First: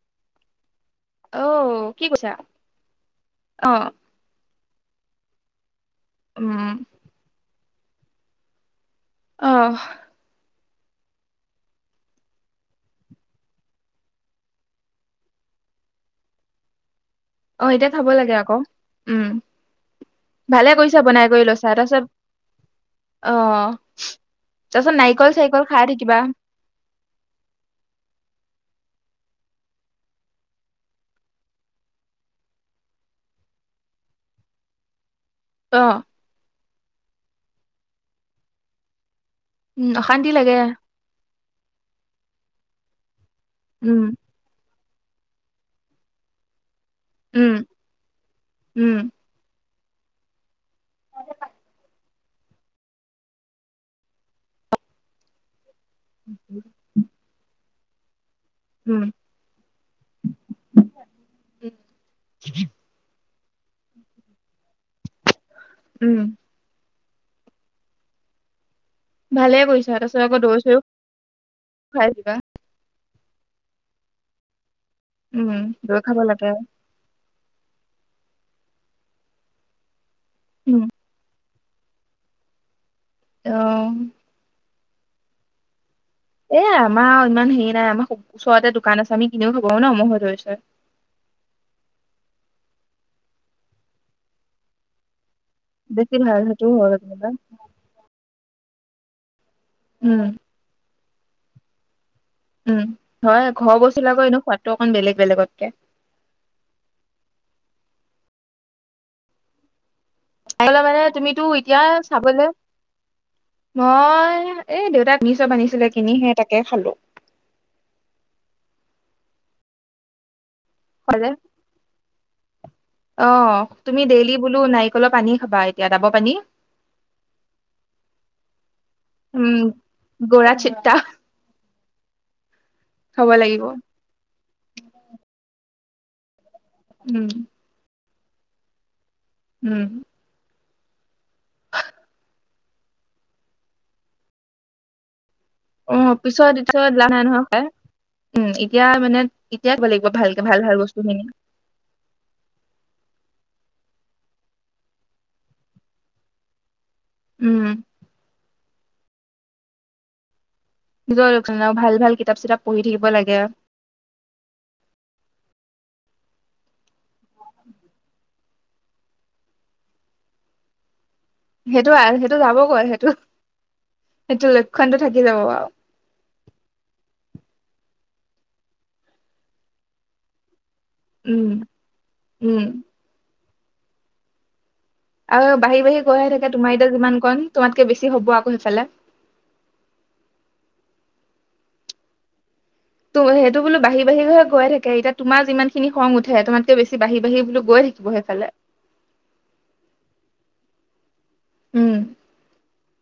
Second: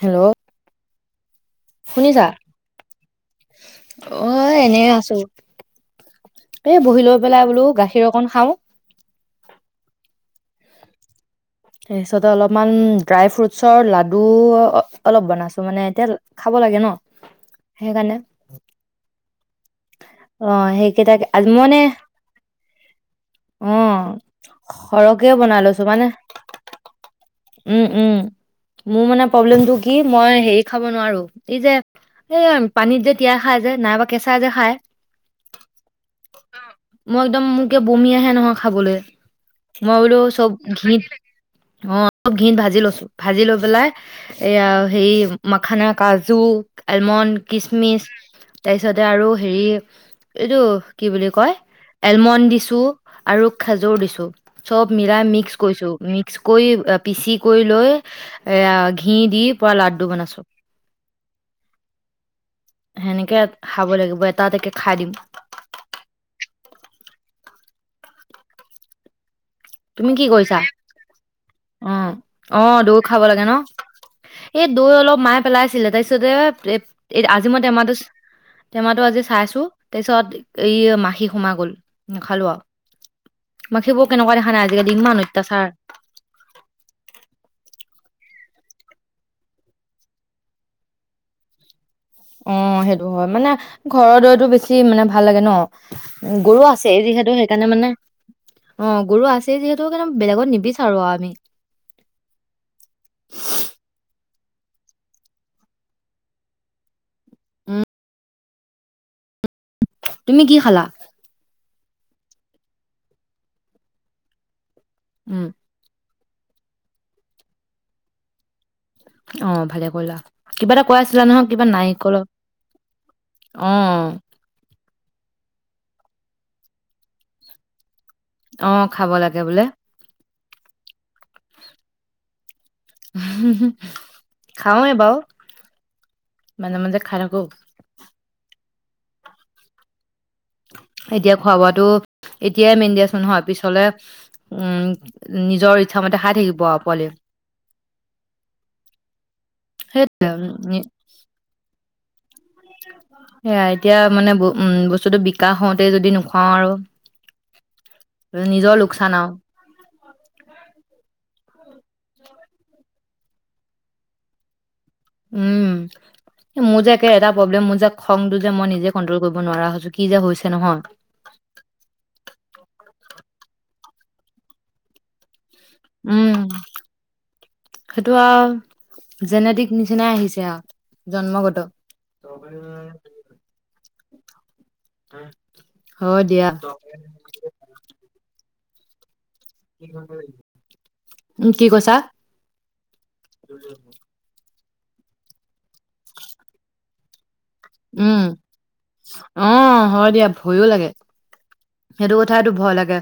Hello. অউ কি শুনিছা? কৈছা? আহ। এ এনে আছো। উম এ বহি লৈ পেলাই বোলো গা ক্ষীৰ অকণ খাওঁ। অহ। তাৰপিছতে অলপমান ড্ৰাই ফ্ৰুটছৰ লাডু অ অলপ বনাইছো মানে এতিয়া খাব লাগে ন? অ এতিয়া খাব সেইকাৰণে লাগে আকৌ উম, অ' ভালে কৰিছা সেইকেইটাকে বনাই কৰি আজি লৈছা মানে তাছত আহ অ' তাছত সৰহকে নাৰিকল - বনাই চাৰিকল লৈছো খাই মানে থাকিবা। উম উ, ম মোৰ মানে প্ৰব্লেমটো কি মই হেৰি খাব নোৱাৰো এই যে এই পানীত যে তিয়াই খায় যে নাইবা কেঁচা যে খায়? অ। মই একদম মোকে বমি আহে নহয় খাবলৈ। উম মই বোলো অশান্তি চব লাগে ঘি অ। ঘিত ভাজি লৈছো। ভাজি লৈ পেলাই উম এইয়া সেই মাখানা, কাজু। এলমণ্ড, উম কিচমিচ উম তাৰপিছতে আৰু হেৰি এইটো কি বুলি কয় এলমণ্ড দিছো আৰু খাজুৰ দিছো চব মিলাই মিক্স কৈছো মিক্স কৈ আ কি কৰি লৈ এয়া উম ঘি দি পুৰা লাডু বনাইছো সেনেকে। খাব লাগিব, এটা তকে খাই দিম। উম। ভালে কৰিছা তুমি আৰু কি তাৰপিছত আকৌ কৰিছা? দৌৰ - চৌৰ অ', খাই চিবা। অ', দৈ খাব লাগে ন। এ দৈ অলপ মায়ে উম পেলাই আছিলে দৈ খাব তাৰপিছতে লাগে এ এ আজি মই টেমাটো তেমাতো আজি চাইছো। তাৰপিছত এই উম মাখি সোমাই গ'ল। নেখালোৱা। মাখি বো অ' কেনেকুৱা দে আজিকালি ইমান অত্যাচাৰ। এ আমাৰ ইমান হেৰি নাই আমাৰ ওচৰতে দোকান আছে আমি কিনিও খব আৰু ন মই ধৰিছ। অ সেইটো হয় মানে ঘৰৰ দৈটো বেছি মানে ভা ভাল লাগে ন, বেছি ভাল গৰু সেইটোও হয় আছে যেনিবা যিহেতু সেইকাৰণে মানে অ গৰু আছে। যি যিহেতু কাৰণ উম বেলেগত নিবিচাৰো আৰু। নে উম হয় ঘৰ বস্তুবিলাকৰ এনেও সোৱাদটো সিমান বেলেগ বেলেগতকে। তুমি কি খালা? [unintelligible] তুমিতো এতিয়া চাবলে মই এ দেউতাই কনি উম চব আনিছিলে কিনিহে তাকে খালোঁ। অ ভালে কৰিলা। কিবা এটা কৈ আছিলা নহই কিবা নাৰিকলৰ অলপ পানী খাবা এতিয়া ডাব পানী অ খাব লাগে বোলে। গোৰা চিট্টা। খাওঁ এ বাউ মাজে মাজে খাই উম থাকো। উম এতিয়া খোৱা বোৱাটো এতিয়াই মেইন দিয়াচোন। নহয় পিছলে উম নিজৰ অ, ইচ্ছামতে খাই পিছত, থাকিব আৰু পিছত পোৱালি লাভ নাই নহয় খাই। উম, এতিয়া মানে এতিয়াই খাব লাগিব সেইটোৱে ভালকে ভাল-ভাল উম, বস্তুখিনি। সেয়া এতিয়া মানে উম বস্তুটো বিকাশ হওঁতে যদি নুখুৱাও আৰু। উম নিজৰ লোক লোকচান আও। নিজৰ লোকচান আও। ভাল-ভাল কিতাপ-চিতাপ পঢ়ি থাকিব লাগে। উম মোৰ যে একে এটা প্ৰব্লেম, মোৰ যে খংটো যে মই নিজে কন্ট্ৰল কৰিব নোৱাৰা হৈছো। কি যে হৈছে নহয়। সেইটো, সেইটো যাবগৈ। সেইটো সেইটো লক্ষণতটো থাকি যাব আৰু। উম। সেইটো আৰু জেনেটিক নিচিনাই আহিছে আৰু। উম জন্মগত। উম আৰু বাঢি বাঢ়ি হয় গৈহে দিয়া থাকে। তোমাৰ এতিয়া যিমান কণ, তোমাতকে বেছি হব আকৌ সেইফালে। উম, কি কৈছা? তো সেইটো বোলো বাহি বাাহি হে গৈ থাকিব। এতিয়া তোমাৰ যিমান খিনি খং উঠে। তোমাতকে বেছি বাঢ়ি বাঢ়ি বুলো উম। অ, হয় দিয়া ভয়ো লাগে। [inaudible] উম সেইটো কথাইতো ভয় লাগে।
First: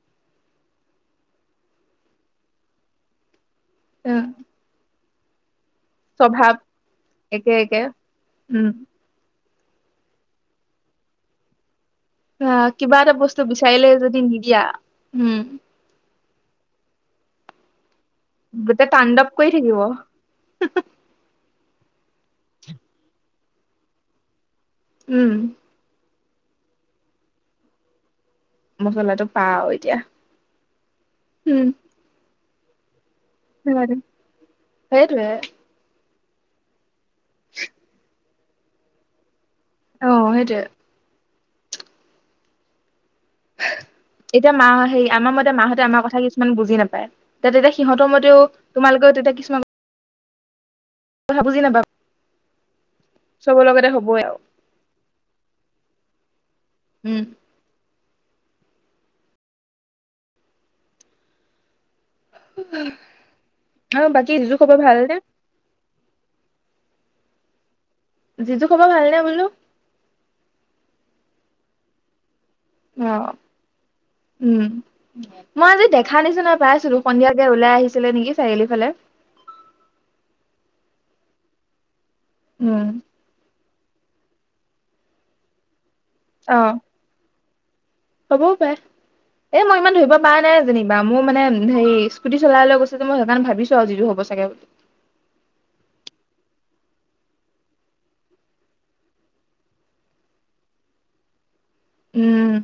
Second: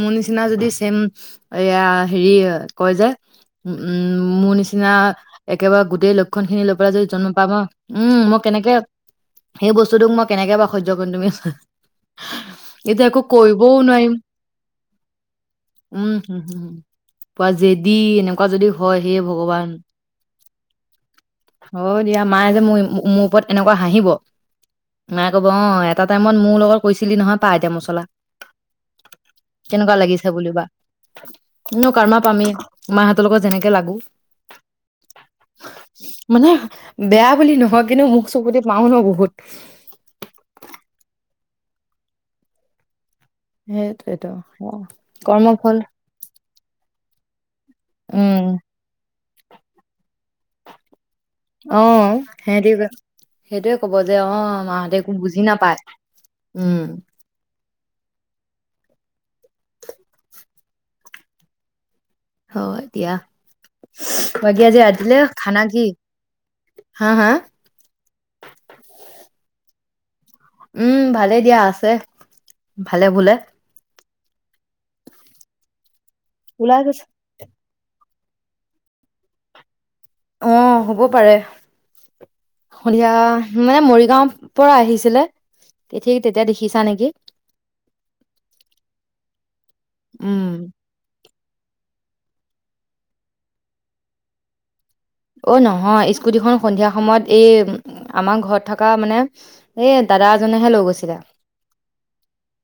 মোৰ নিচিনা যদি ছেম, এয়া হেৰি কয় যে উ উম। মোৰ নিচিনা একেবাৰে গোটেই লক্ষণ স্বভাৱ খিনি লৈ পেলাই যদি জন্ম পাব, একে মই একে উম মই উম কেনেকে সেই বস্তুটোক মই কেনেকে বা সহ্য কৰিম তুমিয়ে চোৱা অ। কিবা এটা বস্তু বিচাৰিলে যদি নিদিয়া, হম উম হম হুমম পজ দি এনেকুৱা যদি গোটেই হয়, হে তাণ্ডৱ কৰি ভগৱান থাকিব হয়। দিয়া মায়ে যে মোৰ মোৰ ওপৰত এনেকুৱা হাঁহিব। মাই উম কব অ এটা টাইমত মোৰ লগত কৈছিলি নহয়। পা এতিয়া মছলা। মচলাটো পাও কেনেকুৱা এতিয়া লাগিছে বুলিবা। উম এনেও কাৰৰ্মা পামে। মা ত লগত যেনেকে লাগো। সেইটোয়ে মানে বেয়া বুলি নহয় কিন্তু মোক চকুতে পাও ন বহুত। অ সেইটো সেইটোৱেতো এতিয়া সেয়া মাহ হেৰি আমাৰ মতে এতিয়া কৰ্মফল মাহঁতে আমাৰ কথা কিছুমান বুজি নাপায়। তাত তেতিয়া সিহঁতৰ মতেও উম তোমালোকৰ তেতিয়া কিছুমান কথা বুজি নাপায় অ'হ সিহতে চবৰ সেইটয়ে লগতে কব যে হ'বই আৰু। অ মাহঁতে একো বুজি নাপায়, উম। [inaudible] হয় এ দিয়া, আৰু জিজু বাকী খবৰ আজি ভালনে? ৰাতিলে খানা কি? হা? হা? যিটো খবৰ ভালনে বোলো? উম ভালেই দিয়া, আছে। ভালে বোলে। অ', উম, মই আজি দেখা নিচিনা ওলাই পাইছিলোঁ গৈছে সন্ধিয়াকে ওলাই আহিছোঁ। ছিলে নেকি চাৰিআলি ফালে। অ হ'ব পাৰে। উম, হৈয়া মানে মৰিগাঁও পৰা আহিছিলে। তেতিয়া অ', দেখিছা নেকি? হ'বও পাৰে এ মই ইমান ধৰিব পৰা উম নাই যেনিবা, মোৰ মানে হেৰি স্কুটি চলাই লৈ গৈছে যে, মই সেইকাৰনে ভাবিছো আৰু যিটো হ'ব চাগে। অ', নহয়, স্কুটিখন সন্ধিয়া সময়ত এই আমাৰ ঘৰত থকা মানে এই দাদা এজনেহে লৈ গৈছিলে। উম'!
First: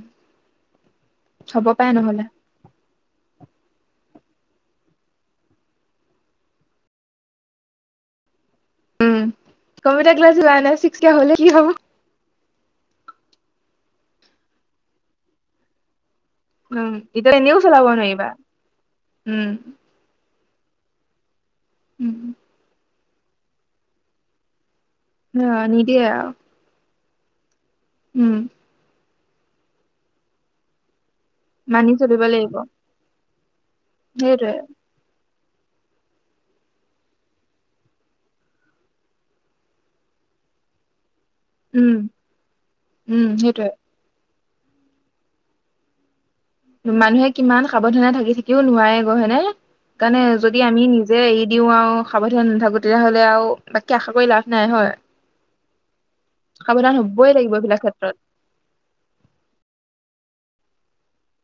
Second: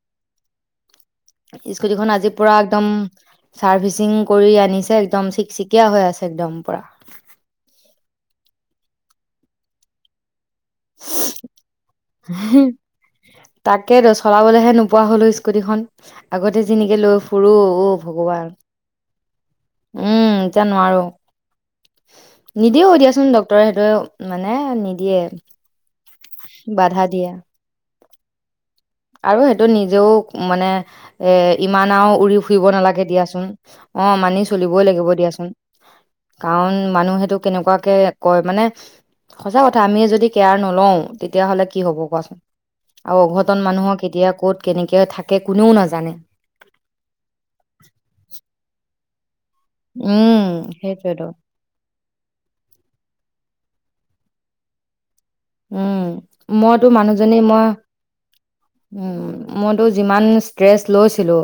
হ'ব পাৰে স্কুটি খন নহ'লে। আজি পুৰা একদম, চাৰ্ভিচিং কৰি আনিছে, একদম চিকচিকিয়া হৈ আছে একদম পুৰা। উম', কম্পিউটাৰ ক্লাছ যোৱা নাই চিকচিকিয়া হলে কি হব, - তাকেই টো, চলাবলেহে নোপোৱা হ'লোঁ স্কুটিখন। আগতে উম, যিনিকে লৈ এতিয়া ফুৰো এনেও অ চলাব ', নোৱাৰিবা। ভগৱান উম, উম', এতিয়া নোৱাৰোঁ। উম। নিদিও এতিয়া, কোন ডক্টৰে সেইটো মানে নিদিয়ে হ', নিদিয়ে আৰু বাধা দিয়া। উম', আৰু সেইটো নিজেও মানে, - মানি ইমান আৰু চলিব উৰি লাগিব ফুৰিব নালাগে দিয়াচোন। অ ', মানি সেইটোৱে চলিবই লাগিব দিয়াচোন। কাৰণ মানুহেটো কেনেকুৱাকে কয় মানে, সঁচা কথা আমিয়ে যদি কেয়াৰ নলও, তেতিয়াহ'লে কি হ'ব উম। কোৱাচোন আৰু উম অঘট, কোন সেইটোয়ে মানুহক কেতিয়া ক'ত, - কেনেকে থাকে, কোনেও নাজানে। মানুহে কিমান সাৱধানে থাকি -থাকিও নোৱাৰে। অ', হয়নে? কাৰণে উম যদি আমি নিজে সেইটোৱেতো এৰি দিও আৰু সাৱধান নাথাকো তেতিয়াহলে আৰু, বাকী আশা কৰি লাভ নাই হয়। উম', মইতো সাৱধান হবই মানুহজনী লাগিব মই, এইবিলাক ক্ষেত্ৰত উম ', মইতো যিমান ইচ, ষ্ট্ৰেছ লৈছিলোঁ,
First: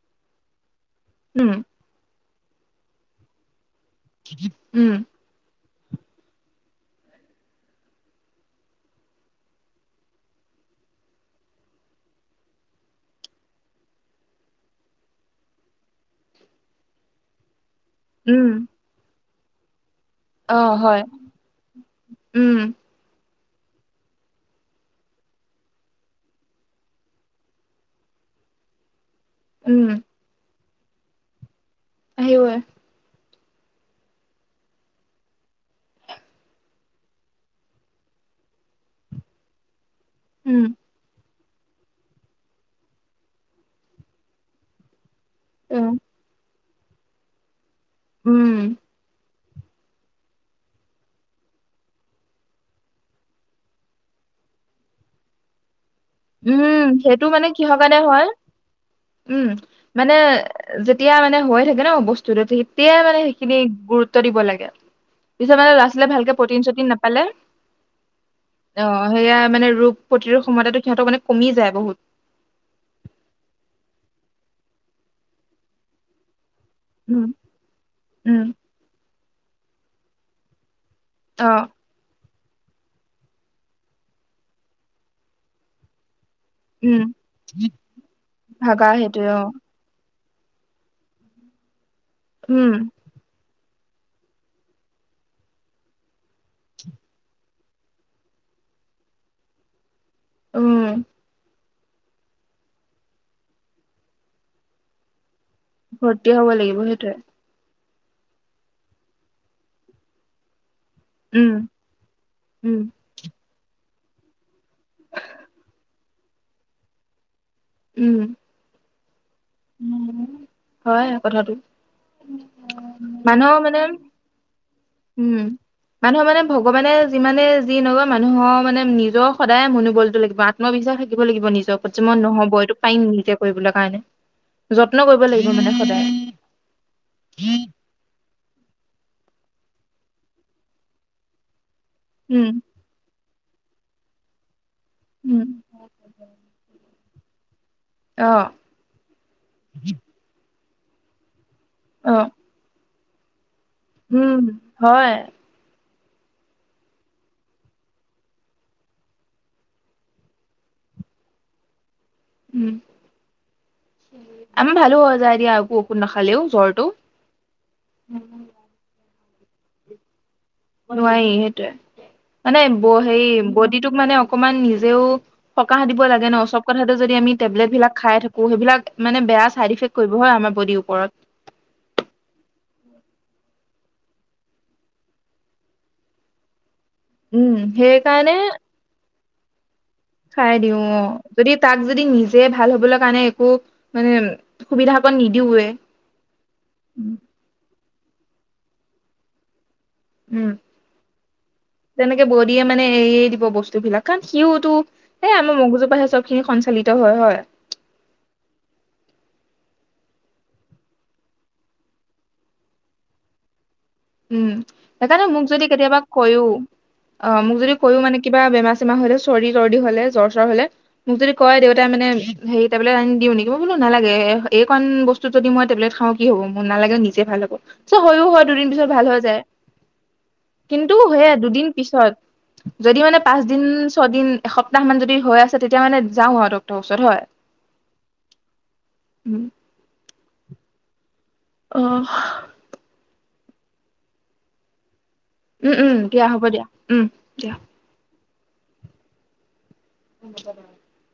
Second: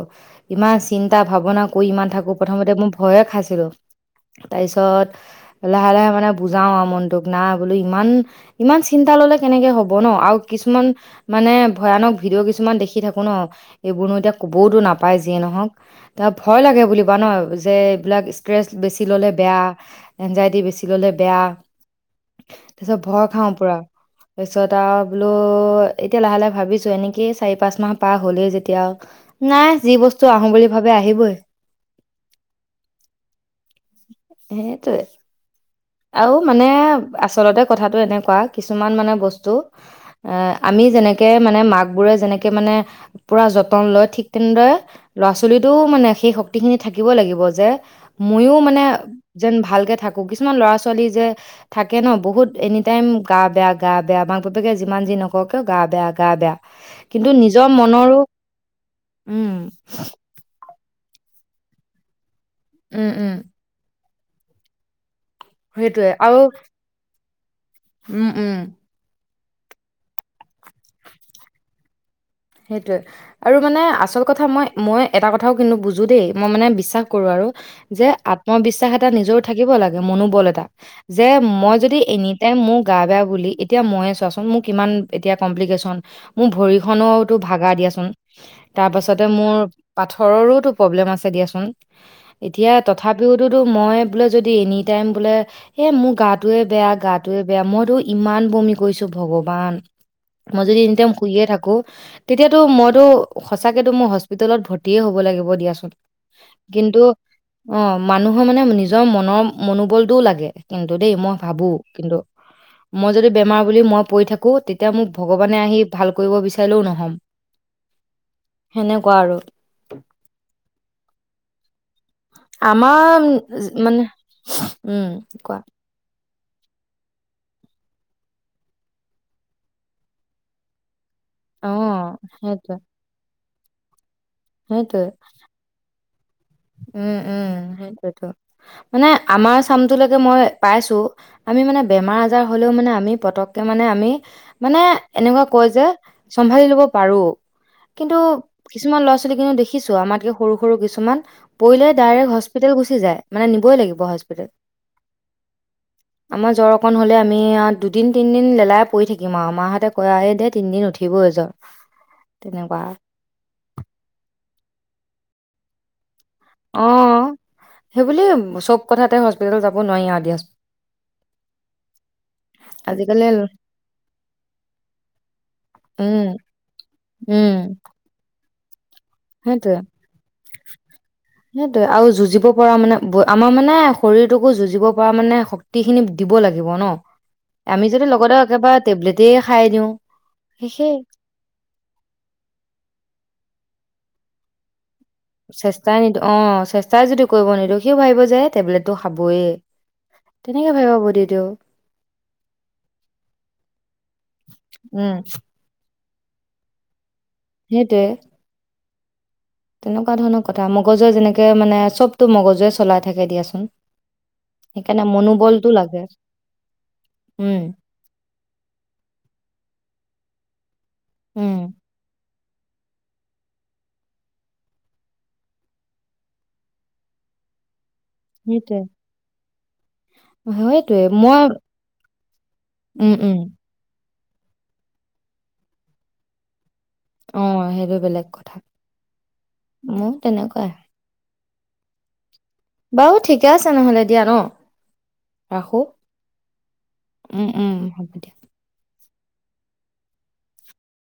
ইমান, - চিন্তা- উম ভাৱনা কৰি ইমান থাকো, প্ৰথমতে মোৰ ভয়ে খাইছিলো, উম তাৰপিছত, - লাহে- লাহে মানে বুজাও আৰু মনটোক নাই বোলো ইমান, ইমান চিন্তা ললে কেনেকে হব ন', আৰু কিছুমান মানে ভয়ানক ভিডিঅ' কিছুমান দেখি থাকো ন',। এইবোৰনো এতিয়া কবওতো নাপাই যিয়ে নহক ত', ভয় লাগে বুলিবা ন',। যে, এইবিলাক উম ষ্ট্ৰেছ বেছি ল'লে, বেয়া, এনজাইটি অ বেছি হয় ললে বেয়া। উম তাৰপিছত ভ খাও পুৰা তাৰপিছত আৰু বোলো এতিয়া লাহে-লাহে ভাবিছো এনেকি চাৰি পাঁচ মাহ পাৰ হলেই যেতিয়া, নাই যি উম বস্তু আহো বুলি ভাৱ আহিবই। আহিবই। সেইটোৱে। আৰু মানে আচলতে কথাটো এনেকুৱা কিছুমান মানে বস্তু, এ উম আমি যেনেকে মানে মাক বোৰে যেনেকে মানে পুৰা যতন লয়, ঠিক তেনেদৰে ল'ৰা-ছোৱালীটোও অ মানে সেই শক্তি গোটেইখিনি থাকিব লাগিব, যে উম ময়ো মানে যেন ভালকে থাকো কি কিছুমান ল'ৰা-ছোৱালী যে থাকে ন বহুত এনি টাইম গা বেয়া, গা বেয়া মাক বাপেকে যিমান যি নকৰওঁ কিয়ও গা বেয়া। গা বেয়া উম', সেইটো কিন্তু মানে নিজৰ কিহৰ কাৰণে মনৰো হয়, উম মানে এতিয়া মানে হৈ থাকে ন বস্তু তেতিয়াই, উম মানে উম সেইখিনি গুৰুত্ব উত দিব লাগে। পিছত মানে সেইটোৱে ল'ৰা-ছোৱালীয়ে ভালকে আৰু প্ৰটিন চটিন নাপালে উম উম অ সেয়া মানে ৰোগ প্ৰতিৰোধ ক্ষমতাটো সিহঁতক মানে কমি যায় বহুত। সেইটোৱে আৰু মানে আচল কথা মই-মই এটা কথাও কিন্তু বুজো দেই। মই মানে বিশ্বাস কৰো উম আৰু যে, উম আত্মবিশ্বাস এটা নিজৰ থাকিব লাগে, মনোবল এটা। যে অ মই যদি এনি তে মোৰ গা বেয়া বুলি এতিয়া ময়ে চোৱাচোন মোৰ কিমান এতিয়া কমপ্লিকেশ্যন, মোৰ উম ভৰিখনত ভাগা দিয়াচোন, ভাগা তাৰ পাছতে সেইটোৱে অ মোৰ, পাথৰৰো টো প্ৰব্লেম আছে দিয়াচোন। এতিয়া উম তথাপিওতোতো মই বোলে যদি এনি টাইম বোলে এ মোৰ গটোৱে বেয়া, গটোৱে বেয়া মইতো ইমান বমি কৰিছো ভগৱান। মই উম যদি এনি টাইম শুইয়ে থাকো, তেতিয়াতো মইতো সঁচাকেতো মোৰ হস্পিতলত ভৰ্তিয়ে হ'বই লাগিব। দিয়া চোন ভৰ্তি হব লাগিব কিন্তু সেইটোৱে অ' মানুহৰ মানে নিজৰ মনৰ মনোবলটোও লাগে। কিন্তু দেই মই ভাবো, উম কিন্তু উম মই যদি বেমাৰ বুলি মই। পৰি থাকো, তেতিয়া মোক ভগৱানে আহি ভাল কৰিব বিচাৰিলেও নহ'ম। উম। সেনেকুৱা আৰু। হয় কথাটো আমাৰ মানে উম কোৱা। মানুহৰ মানে ভগৱানে যিমানে যি মানুহৰ মানে নিজৰ সদায় মনোবলটো লাগিব আত্মবিশ্বাস। িব লাগিব নিজৰ ওপৰত যে অ' মই নহব সেইটোৱে এইটো পিম নিজয়া। কৰিব কাৰনে। যত্ন সেইটোৱে কৰিব লাগিব মানে সদায়। উম উম সেইটয়েতো মানে। আমাৰ চামটোলৈকে মই পাইছোঁ আমি মানে। বেমাৰ আজাৰ উম হ'লেও মানে আমি পতকে। তেতিয়া মানে আমি হে মানে এনেকুৱা উম কয় যে চম্ভালি লব। পাৰোঁ। কিন্তু অ কিছুমান ল'ৰা ছোৱালী কিন্তু দেখিছো আমাতকে সৰু। সৰু কিছুমান। পৰিলে অ ডাইৰেক্ট হস্পিতেল গুচি যায়। মানে। নি উম হয়। আমাৰ জ্বৰ অকণ হলে আমি দুদিন তিনদিন লেলাই পৰি থাকিম আৰু মা হঁতে কৈ আ তিনদিন উঠিবই জ্বৰ। তেনেকুৱা। আমি ভালো হৈ যায় দিয়া একো ঔষধ না অ সেই বুলি চব কথাতে হস্পিতেল হস্পিতেল যাব নোৱাৰি দিয়া চোন নোৱাৰি সেইটোয়ে আজিকালি মানে বডিটোক মানে অকমান নিজেও সকাহ দিব উম লাগে ন, চব কথাতে যদি আমি উম টেবলেট বিলাক খাই থাকো। সেইবিলাক। মানে বেয়া চাইড সেইটোৱে ইফেক্ট কৰিব হয় আমাৰ বডিৰ সেইটোৱে আৰু ওপৰত। যুঁজিব পৰা মানে আমাৰ মানে, শৰীৰটোকো যুঁজিব পৰা মানে শক্তিখিনি দিব লাগিব ন। উম আমি যদি লগতে সেইকাৰণে একেবাৰে টেবলেটেই খাই দিওঁ চাই দিওঁ শেষেই অ যদি তাক যদি নিজে ভাল হবলৈ কাৰণে একো। মানে সুবিধা। অকণ নিদিওৱে চেষ্টাই নিদিওঁ অ চেষ্টাই যদি কৰিব নিদো অ সিও ভাবিব যে টেবলেটটো খাবয়ে। উম তেনেকে ভাবিব বডিটোৱেও তেনেকে বদিয়ে মানে এৰিয়ে দিব বস্তু বিলাক কাৰণ সিওতো উম সে আমাৰ মগজপা হে চব সি সঞ্চালিত হয় হয় সেইটো তেনেকুৱা ধৰণৰ কথা মগজুৱে যেনেকে মানে চবতটো মগজুৱে চলাই থাকে দিয়াচোন উম সেইকাৰণে মোক মনোবলটো যদি লাগে কেতিয়াবা কয়ও অ উম মোক যদি কয়ও মানে কিবা বেমাৰ চেমাৰ হলে চৰ্দি তৰ্দি হলে জ্বৰ চ্বৰ হলে মোক যদি উম কয় দেউতাই মানে সেই টেবলেট আনি দিওঁ নেকি মই বোলো নালাগে এইকণ বস্তুত যদি মই টেবলেট খাওঁ কি হ'ব মোৰ নালাগে নিজে ভাল হ'ব চৌ হয়ও হয় দুদিন সেইটোৱে পিছত ভাল হৈ যায় কিন্তু সেইটোৱে সেয়া মই দুদিন পিছত যদি উম মানে উম পাঁচ দিন ছয়দিন এসপ্তাহ মান যদি হৈ আছে তেতিয়া যাওঁ আৰু ডক্তৰৰ ওচৰত হয় অঁ সেইটো বেলেগ কথা উম মোৰ তেনেকুৱাই আঁহ বাৰু ঠিকে আছে নহলে দিয়া ন উম ৰাখোঁ। উম দিয়া হ'ব দিয়া উম দিয়া উম হ'ব দিয়া। উম